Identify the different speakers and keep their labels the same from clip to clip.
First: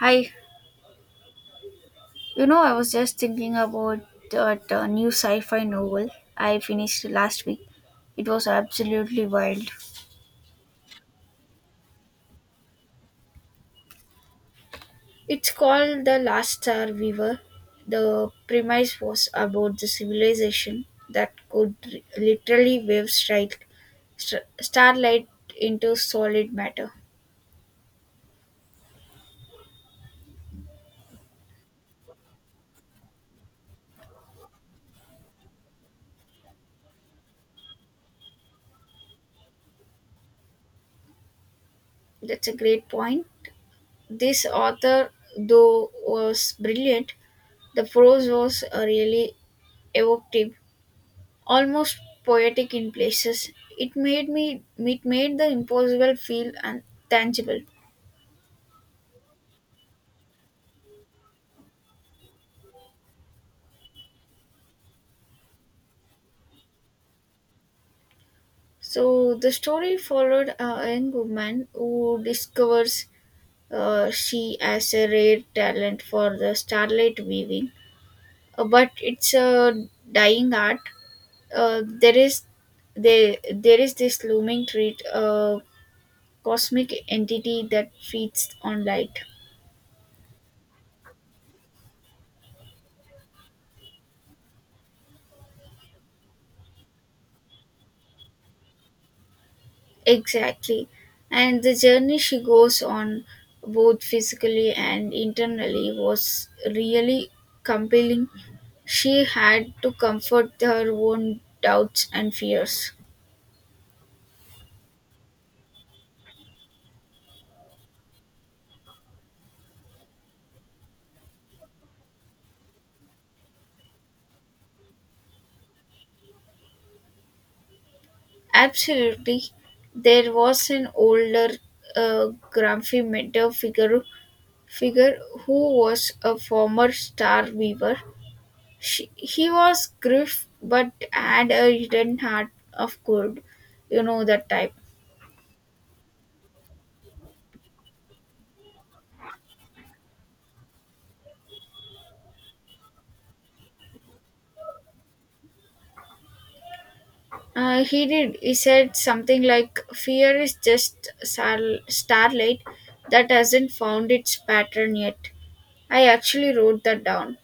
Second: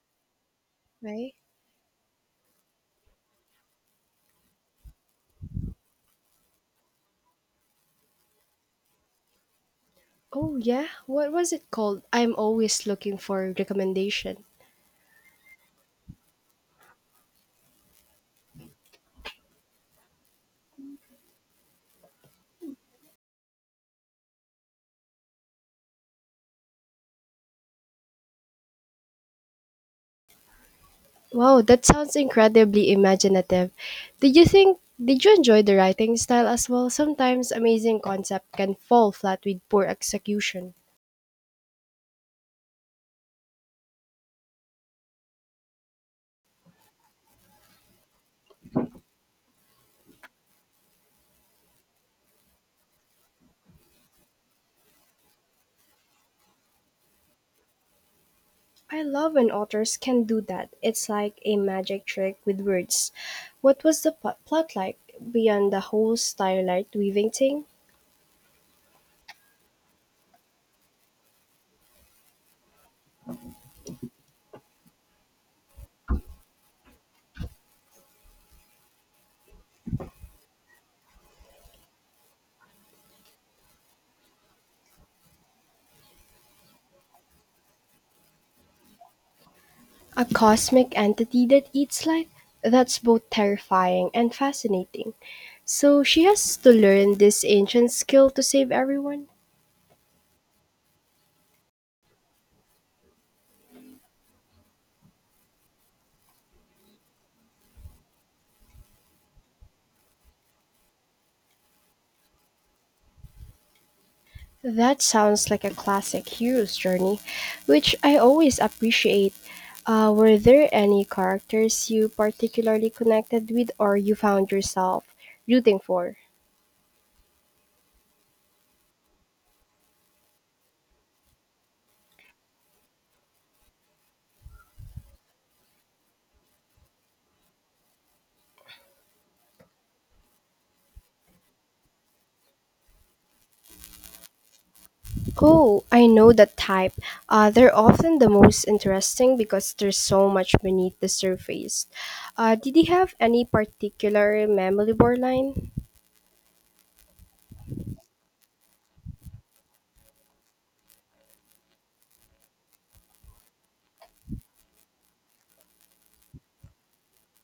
Speaker 1: Hi,
Speaker 2: Right?
Speaker 1: you know, I was just thinking about that new sci fi novel I finished last week. It was absolutely wild.
Speaker 2: Oh yeah, what was it called? I'm always looking for recommendation.
Speaker 1: It's called The Last Star Weaver. The premise was about the civilization that literally wave strike starlight into solid matter.
Speaker 2: Wow, that sounds incredibly imaginative. Did you enjoy the writing style as well? Sometimes amazing concept can fall flat with poor execution.
Speaker 1: That's a great point. This author, though, was brilliant. The prose was really evocative almost poetic in places. It made me it made the impossible feel tangible.
Speaker 2: I love when authors can do that. It's like a magic trick with words. What was the plot like beyond the whole starlight weaving thing?
Speaker 1: So the story followed a young woman who discovers she has a rare talent for the starlight weaving. But it's a dying art. Uh, there is there is this looming threat, a cosmic entity that feeds on light.
Speaker 2: A cosmic entity that eats life? That's both terrifying and fascinating. So she has to learn this ancient skill to save everyone?
Speaker 1: Exactly. And the journey she goes on, both physically and internally, was really compelling. She had to comfort her own doubts and fears.
Speaker 2: That sounds like a classic hero's journey, which I always appreciate. Were there any characters you particularly connected with or you found yourself rooting for?
Speaker 1: Absolutely. There was an older, grumpy mentor figure, who was a former star weaver. He was gruff but had a hidden heart of gold. You know that type.
Speaker 2: Oh, I know that type. They're often the most interesting because there's so much beneath the surface. Did he have any particular memorable line?
Speaker 1: He did. He said something like, fear is just starlight that hasn't found its pattern yet. I actually wrote that down.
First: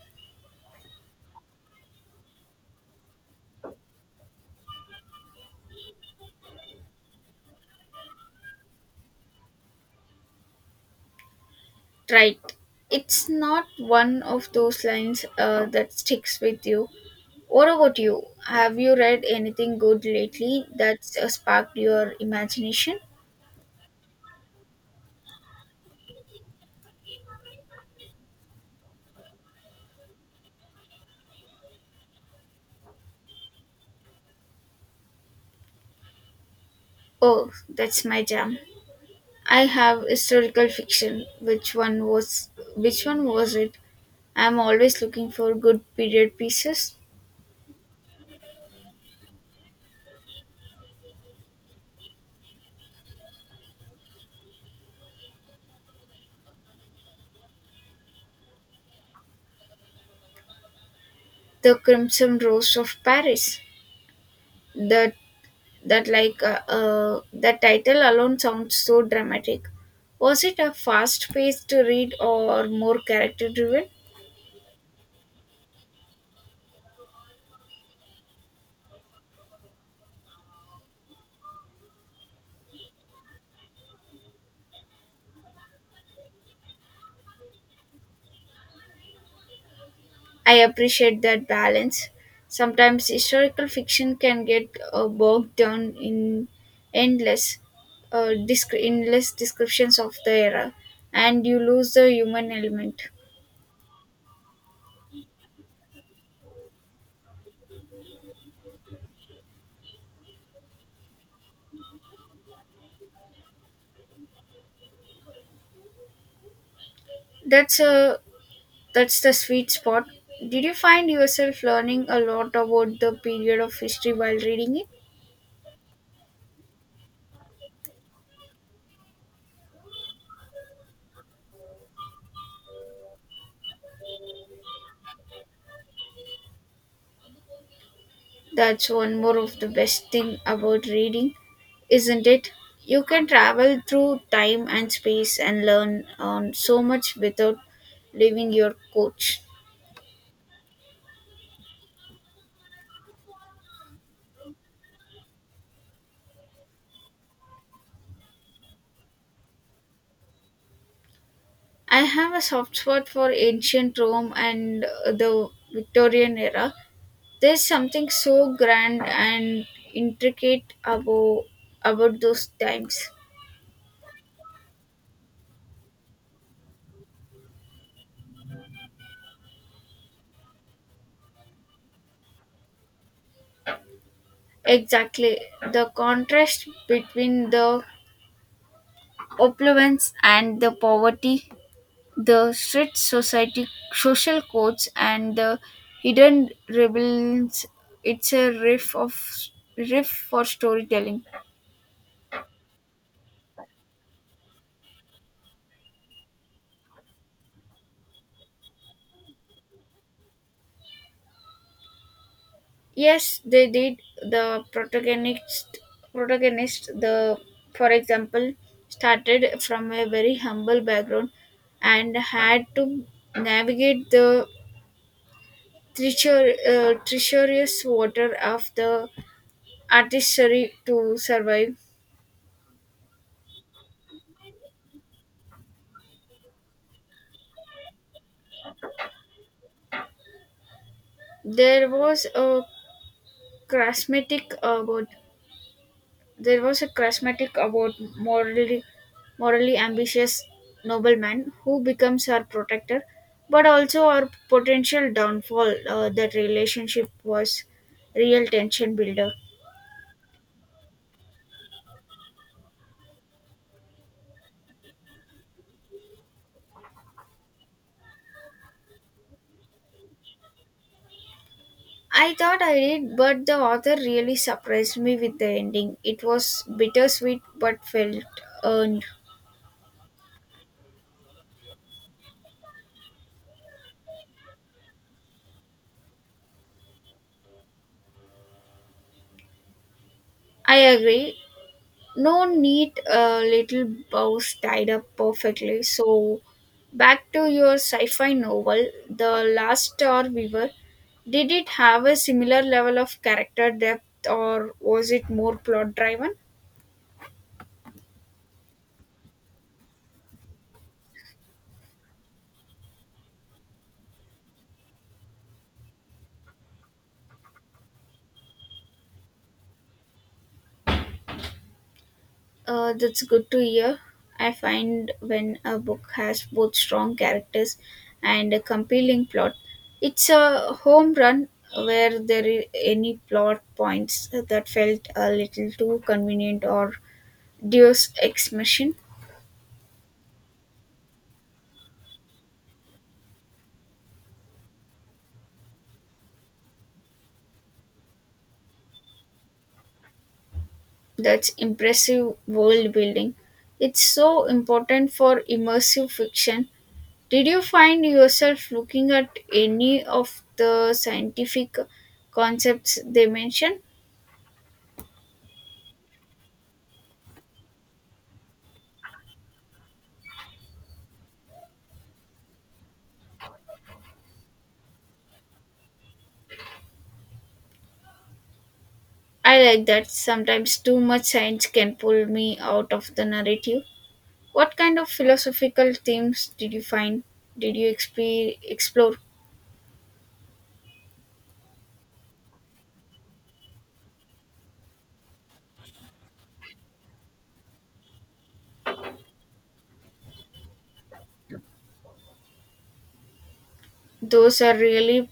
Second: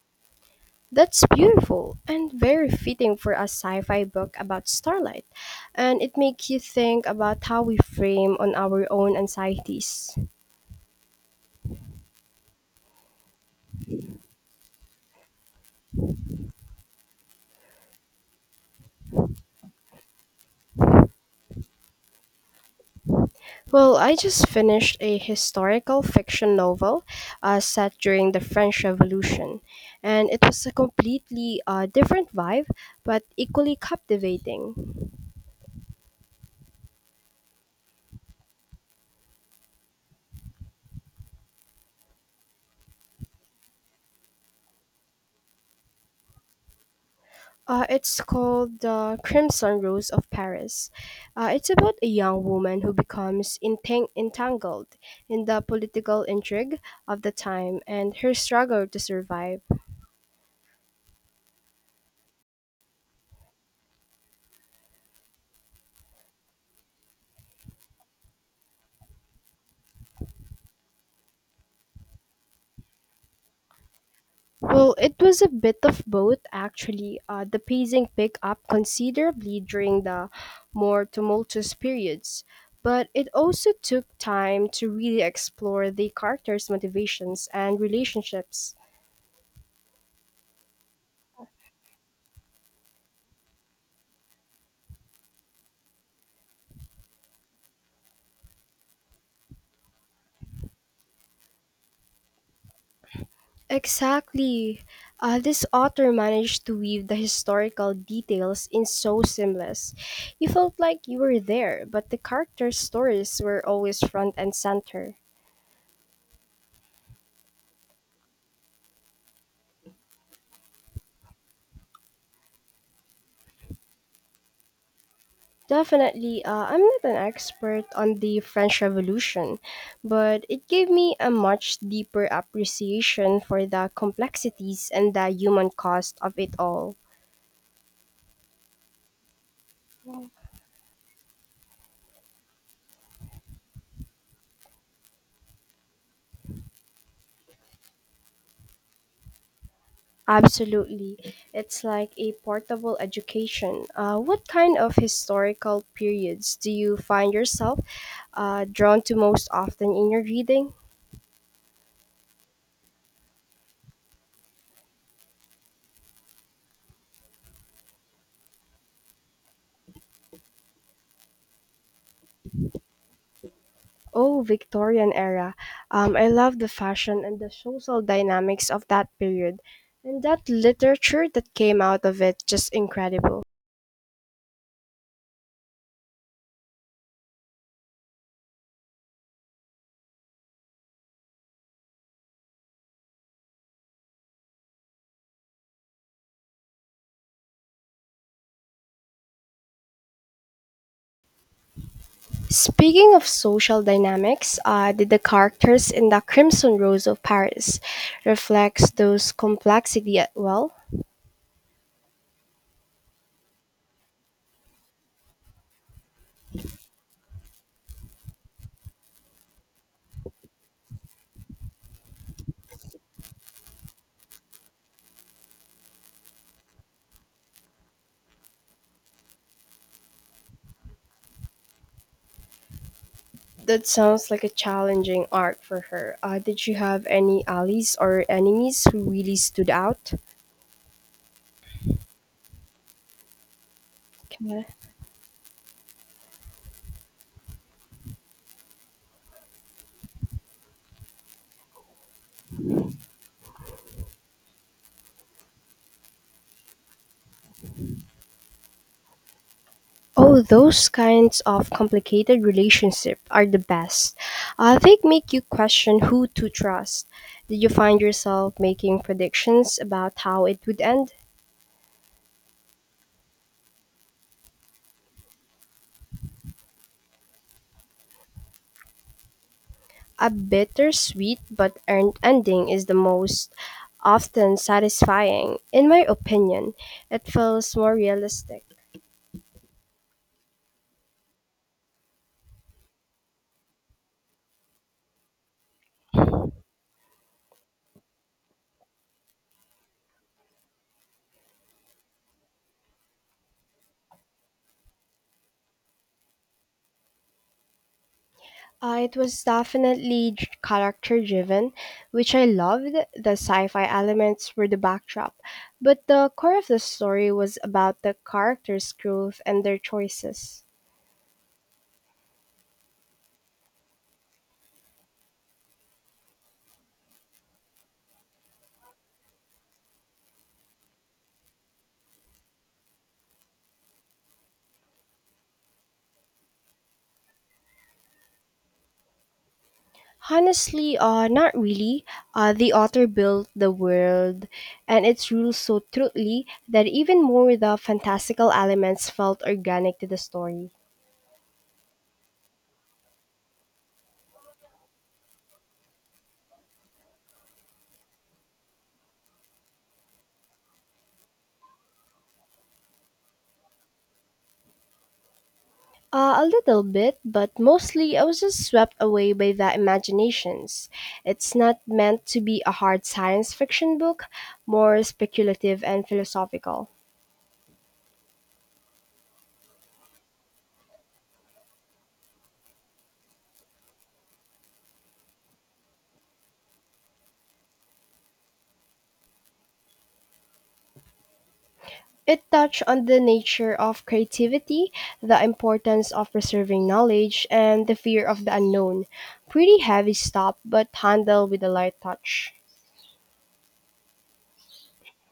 Speaker 2: That's beautiful and very fitting for a sci fi book about starlight, and it makes you think about how we frame on our own anxieties.
Speaker 1: Right. It's not one of those lines that sticks with you. What about you? Have you read anything good lately that's sparked your imagination?
Speaker 2: Well, I just finished a historical fiction novel set during the French Revolution, and it was a completely different vibe, but equally captivating.
Speaker 1: Oh, that's my jam. I have historical fiction. Which one was it? I'm always looking for good period pieces.
Speaker 2: It's called The Crimson Rose of Paris. It's about a young woman who becomes entangled in the political intrigue of the time and her struggle to survive.
Speaker 1: The Crimson Rose of Paris. That that, the title alone sounds so dramatic. Was it a fast-paced read or more character-driven?
Speaker 2: Well, it was a bit of both, actually. The pacing picked up considerably during the more tumultuous periods, but it also took time to really explore the characters' motivations and relationships.
Speaker 1: I appreciate that balance. Sometimes historical fiction can get bogged down in endless, endless descriptions of the era, and you lose the human element.
Speaker 2: Exactly. This author managed to weave the historical details in so seamless. You felt like you were there, but the characters' stories were always front and center.
Speaker 1: That's a That's the sweet spot. Did you find yourself learning a lot about the period of history while reading it?
Speaker 2: Definitely, I'm not an expert on the French Revolution, but it gave me a much deeper appreciation for the complexities and the human cost of it all.
Speaker 1: That's one more of the best thing about reading, isn't it? You can travel through time and space and learn so much without leaving your couch.
Speaker 2: Absolutely. It's like a portable education. What kind of historical periods do you find yourself drawn to most often in your reading?
Speaker 1: I have a soft spot for ancient Rome and the Victorian era. There's something so grand and intricate about those times.
Speaker 2: Oh, Victorian era. I love the fashion and the social dynamics of that period. And that literature that came out of it, just incredible.
Speaker 1: Exactly. The contrast between the opulence and the poverty, the strict society social codes and the hidden rebellions, it's a riff for storytelling.
Speaker 2: Speaking of social dynamics, did the characters in the Crimson Rose of Paris reflects those complexity at well?
Speaker 1: Yes, they did. The protagonist protagonist the for example, started from a very humble background and had to navigate the treacherous water of the artistry to survive.
Speaker 2: That sounds like a challenging arc for her. Did she have any allies or enemies who really stood out?
Speaker 1: There was a charismatic about there was a charismatic about morally ambitious nobleman who becomes her protector, but also our potential downfall. That relationship was real tension builder.
Speaker 2: Oh, those kinds of complicated relationships are the best. They make you question who to trust. Did you find yourself making predictions about how it would end?
Speaker 1: I thought I did, but the author really surprised me with the ending. It was bittersweet but felt earned.
Speaker 2: A bittersweet but earned ending is the most often satisfying, in my opinion. It feels more realistic.
Speaker 1: I agree. No neat little bows tied up perfectly. So, back to your sci fi novel, The Last Star Weaver. Did it have a similar level of character depth or was it more plot driven?
Speaker 2: It was definitely character driven, which I loved. The sci fi elements were the backdrop, but the core of the story was about the characters' growth and their choices.
Speaker 1: That's good to hear. I find when a book has both strong characters and a compelling plot, it's a home run where there are any plot points that felt a little too convenient or Deus Ex Machine.
Speaker 2: Honestly, not really. The author built the world and its rules so truly that even more the fantastical elements felt organic to the story.
Speaker 1: That's impressive world building. It's so important for immersive fiction. Did you find yourself looking at any of the scientific concepts they mention?
Speaker 2: A little bit, but mostly I was just swept away by the imaginations. It's not meant to be a hard science fiction book, more speculative and philosophical.
Speaker 1: I like that sometimes too much science can pull me out of the narrative. What kind of philosophical themes did you find? Did you explore?
Speaker 2: It touched on the nature of creativity, the importance of preserving knowledge, and the fear of the unknown. Pretty heavy stuff, but handled with a light touch.
Speaker 1: Those are really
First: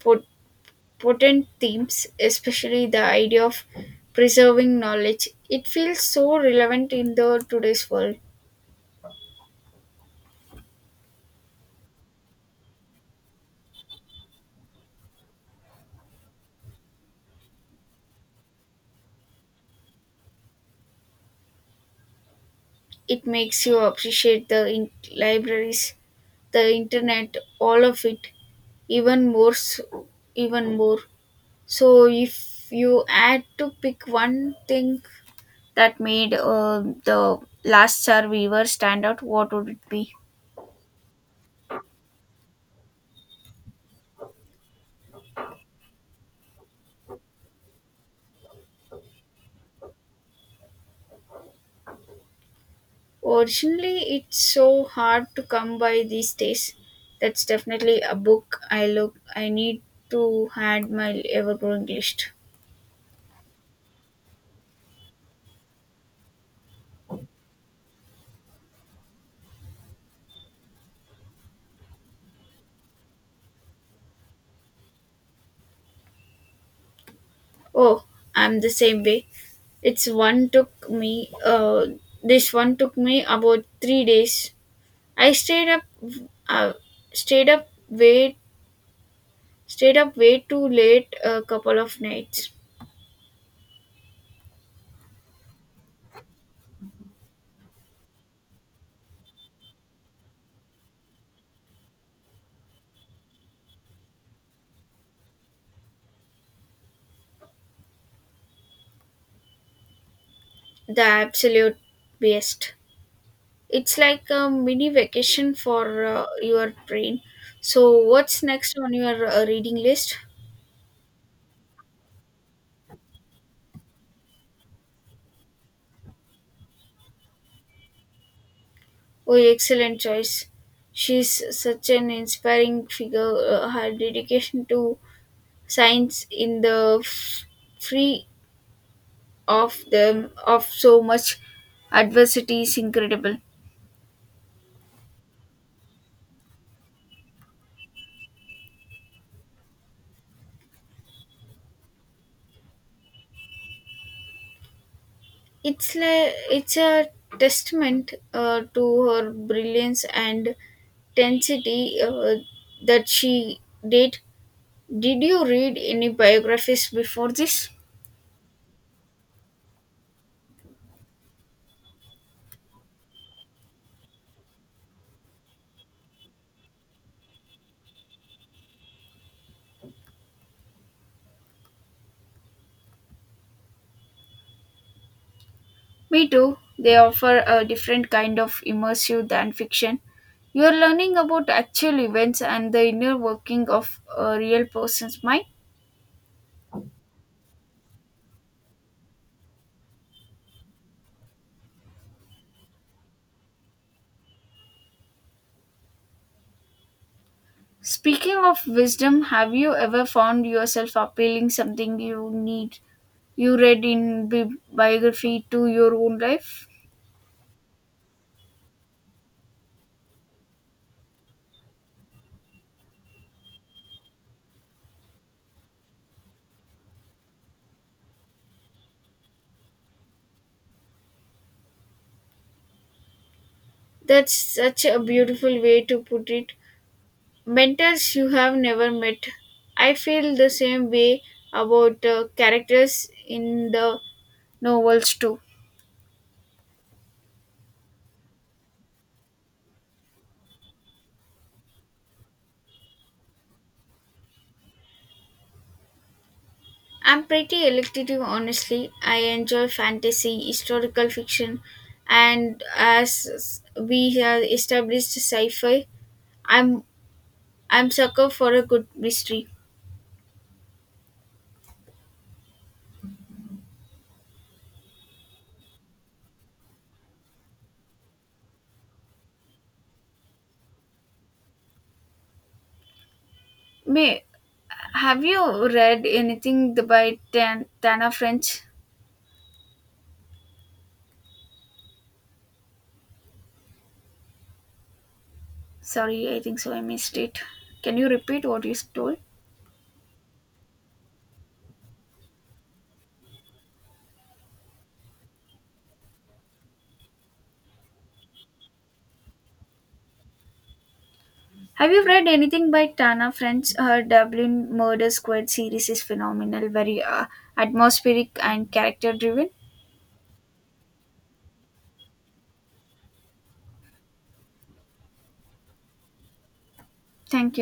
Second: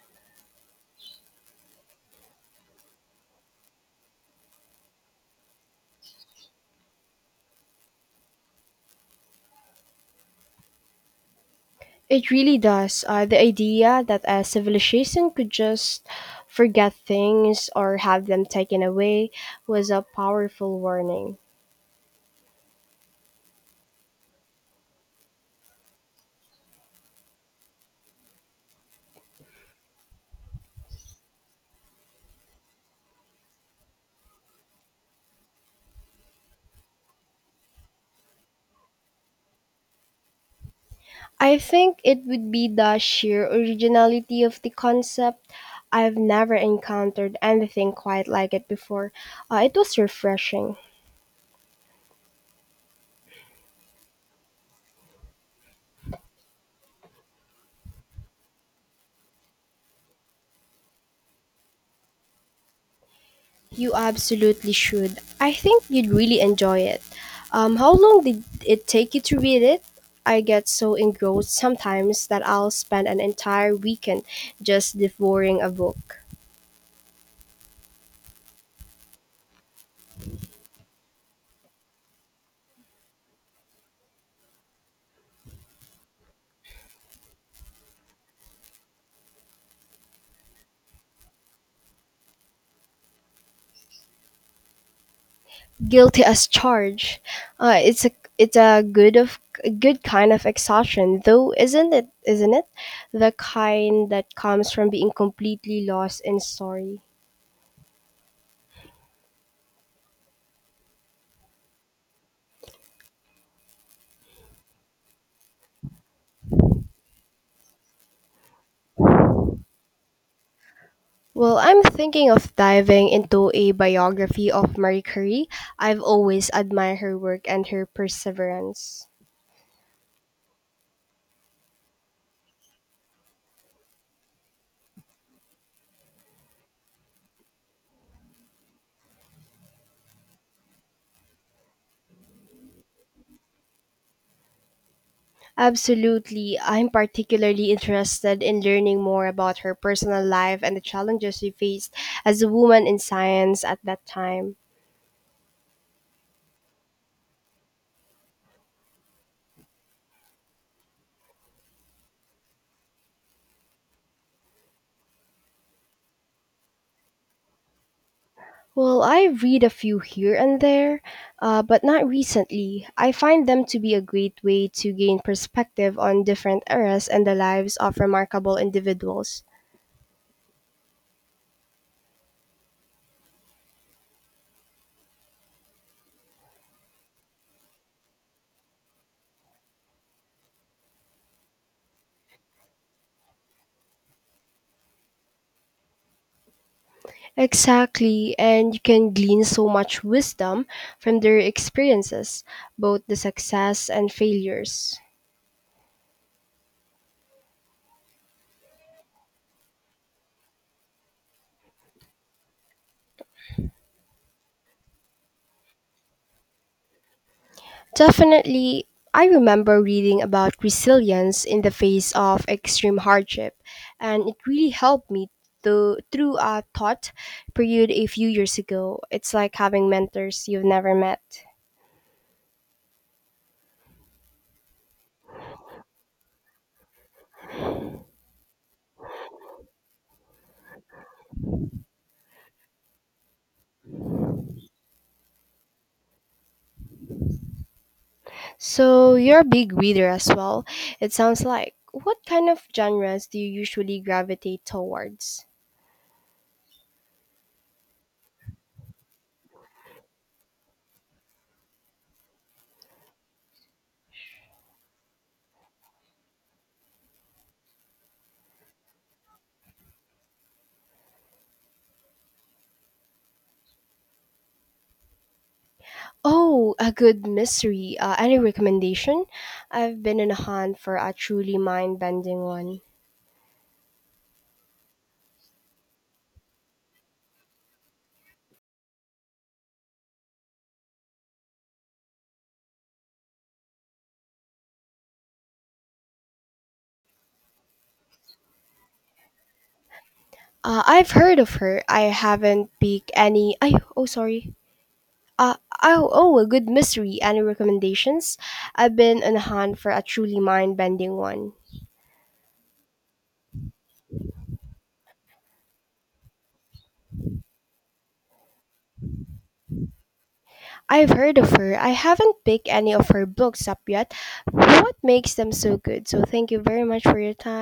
Speaker 1: put potent themes, especially the idea of preserving knowledge. It feels so relevant in the today's world.
Speaker 2: It really does. The idea that a civilization could just forget things or have them taken away was a powerful warning.
Speaker 1: It makes you appreciate the libraries, the internet, all of it, even even more. So, if you had to pick one thing that made the last survivor stand out, what would it be?
Speaker 2: I think it would be the sheer originality of the concept. I've never encountered anything quite like it before. It was refreshing.
Speaker 1: Originally, it's so hard to come by these days. That's definitely a book I need to add my ever-growing list.
Speaker 2: You absolutely should. I think you'd really enjoy it. How long did it take you to read it? I get so engrossed sometimes that I'll spend an entire weekend just devouring a book.
Speaker 1: Oh, I'm the same way. It's one took me This one took me about three days. I uh, stayed up way stayed up way too late a couple of nights.
Speaker 2: Guilty as charged. Uh, it's a it's a good kind of exhaustion, though, isn't it? Isn't it? The kind that comes from being completely lost in story.
Speaker 1: The absolute best. It's like a mini vacation for your brain. So, what's next on your reading list?
Speaker 2: Well, I'm thinking of diving into a biography of Marie Curie. I've always admired her work and her perseverance.
Speaker 1: Oh, excellent choice. She's such an inspiring figure. Her dedication to science in the free of them of so much adversity is incredible.
Speaker 2: Absolutely. I'm particularly interested in learning more about her personal life and the challenges she faced as a woman in science at that time.
Speaker 1: It's a testament to her brilliance and intensity that she did. Did you read any biographies before this?
Speaker 2: Well, I read a few here and there, but not recently. I find them to be a great way to gain perspective on different eras and the lives of remarkable individuals.
Speaker 1: Me too. They offer a different kind of immersive than fiction. You are learning about actual events and the inner working of a real person's mind.
Speaker 2: Exactly, and you can glean so much wisdom from their experiences, both the success and failures.
Speaker 1: Speaking of wisdom, have you ever found yourself appealing something you read in biography to your own life?
Speaker 2: Definitely, I remember reading about resilience in the face of extreme hardship, and it really helped me to, through a thought period a few years ago. It's like having mentors you've never met.
Speaker 1: That's such a beautiful way to put it. Mentors you have never met. I feel the same way about characters in the novels too.
Speaker 2: So, you're a big reader as well, it sounds like. What kind of genres do you usually gravitate towards?
Speaker 1: I'm pretty elective, honestly. I enjoy fantasy, historical fiction, and as we have established sci-fi, I'm I'm sucker for a good mystery.
Speaker 2: Oh, a good mystery. Any recommendation? I've been in a hunt for a truly mind-bending one.
Speaker 1: May have you read anything by Tana French? Sorry, I think so. I missed it. Can you repeat what you told?
Speaker 2: I've heard of her. I haven't picked any. I oh sorry. Uh, oh, a good mystery. Any recommendations? I've been on a hunt for a truly mind-bending one.
Speaker 1: Have you read anything by Tana French? Her Dublin Murder Squad series is phenomenal, very atmospheric and character driven.
Speaker 2: I've heard of her. I haven't picked any of her books up yet. What makes them so good? So thank you very much for your
Speaker 1: Thank you.